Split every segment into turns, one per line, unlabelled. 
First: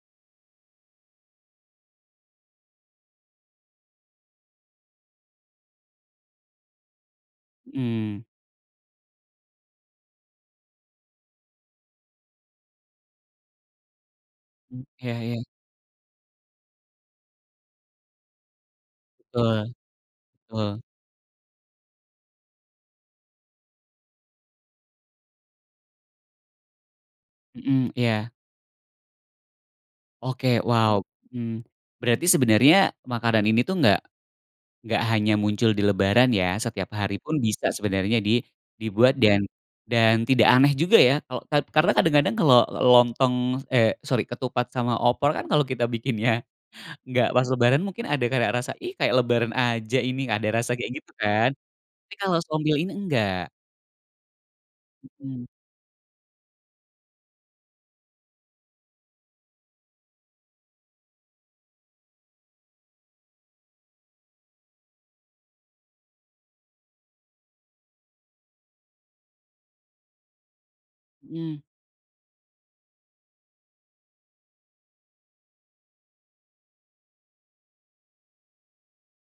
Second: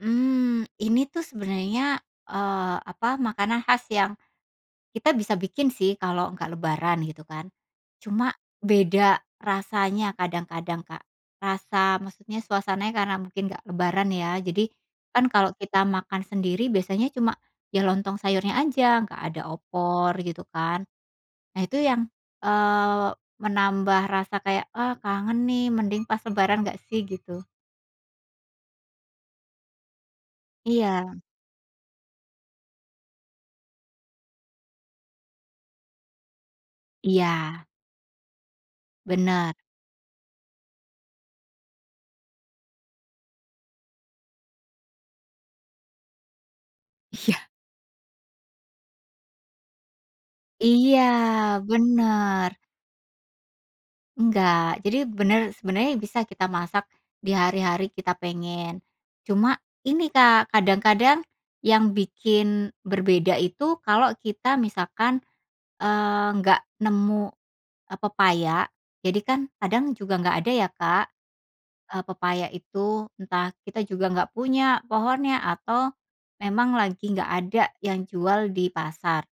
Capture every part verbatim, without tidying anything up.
Mmm, ini tuh sebenarnya, eee, apa, makanan khas yang kita bisa bikin sih, kalau nggak lebaran, gitu, kan.
Mhm.
Cuma beda rasanya kadang-kadang, Kak. Rasa maksudnya suasananya, karena mungkin nggak lebaran, ya. Jadi,
Mmm, iya
kan
iya.
kalau kita makan sendiri biasanya cuma ya lontong sayurnya aja, nggak ada
Betul.
opor, gitu,
Betul.
kan. Nah, itu yang, eee, menambah rasa kayak, "Ah, kangen nih, mending pas lebaran nggak, sih?" gitu.
Mhm. Iya. Oke, wow!
Iya.
Mmm. Berarti sebenarnya makanan ini tuh nggak nggak hanya muncul di lebaran, ya. Setiap hari pun
Iya.
bisa sebenarnya di dibuat, dan
Bener.
dan tidak aneh juga ya kalo kad karena kadang-kadang kalau lontong eh, sorry, ketupat sama opor kan kalau kita bikinnya nggak pas
Iya.
lebaran mungkin ada karak rasa, "Ih, kayak lebaran aja ini." Ada rasa kayak
Iya.
gitu, kan. Tapi kalau
Bener.
sombil ini enggak.
Enggak. Jadi
Mhm.
bener sebenarnya bisa kita masak di hari-hari kita pengen. Cuma, ini Kak, kadang-kadang yang bikin berbeda itu kalau kita misalkan, eee, nggak nemu, eee, pepaya. Jadi kan, kadang juga nggak ada ya Kak,
Mhm.
eee, pepaya itu. Entah kita juga nggak punya pohonnya, atau memang lagi nggak ada yang jual di pasar.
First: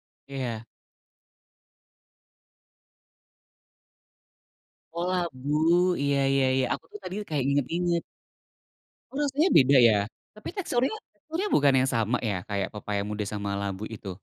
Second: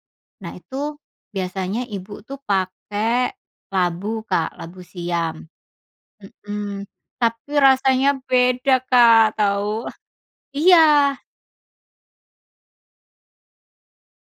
Nah,
Iya.
itu biasanya ibu tuh pakai labu, Kak, labu
Oh,
siam.
labu, iya, ya ya.
Mhm.
Aku tuh tadi kayak
Tapi
nginget-inget.
rasanya beda
Oh,
Kak,
rasanya beda,
tau.
ya? Tapi teksturnya
Iya.
teksturnya bukannya sama, ya? Kayak pepaya muda sama labu itu?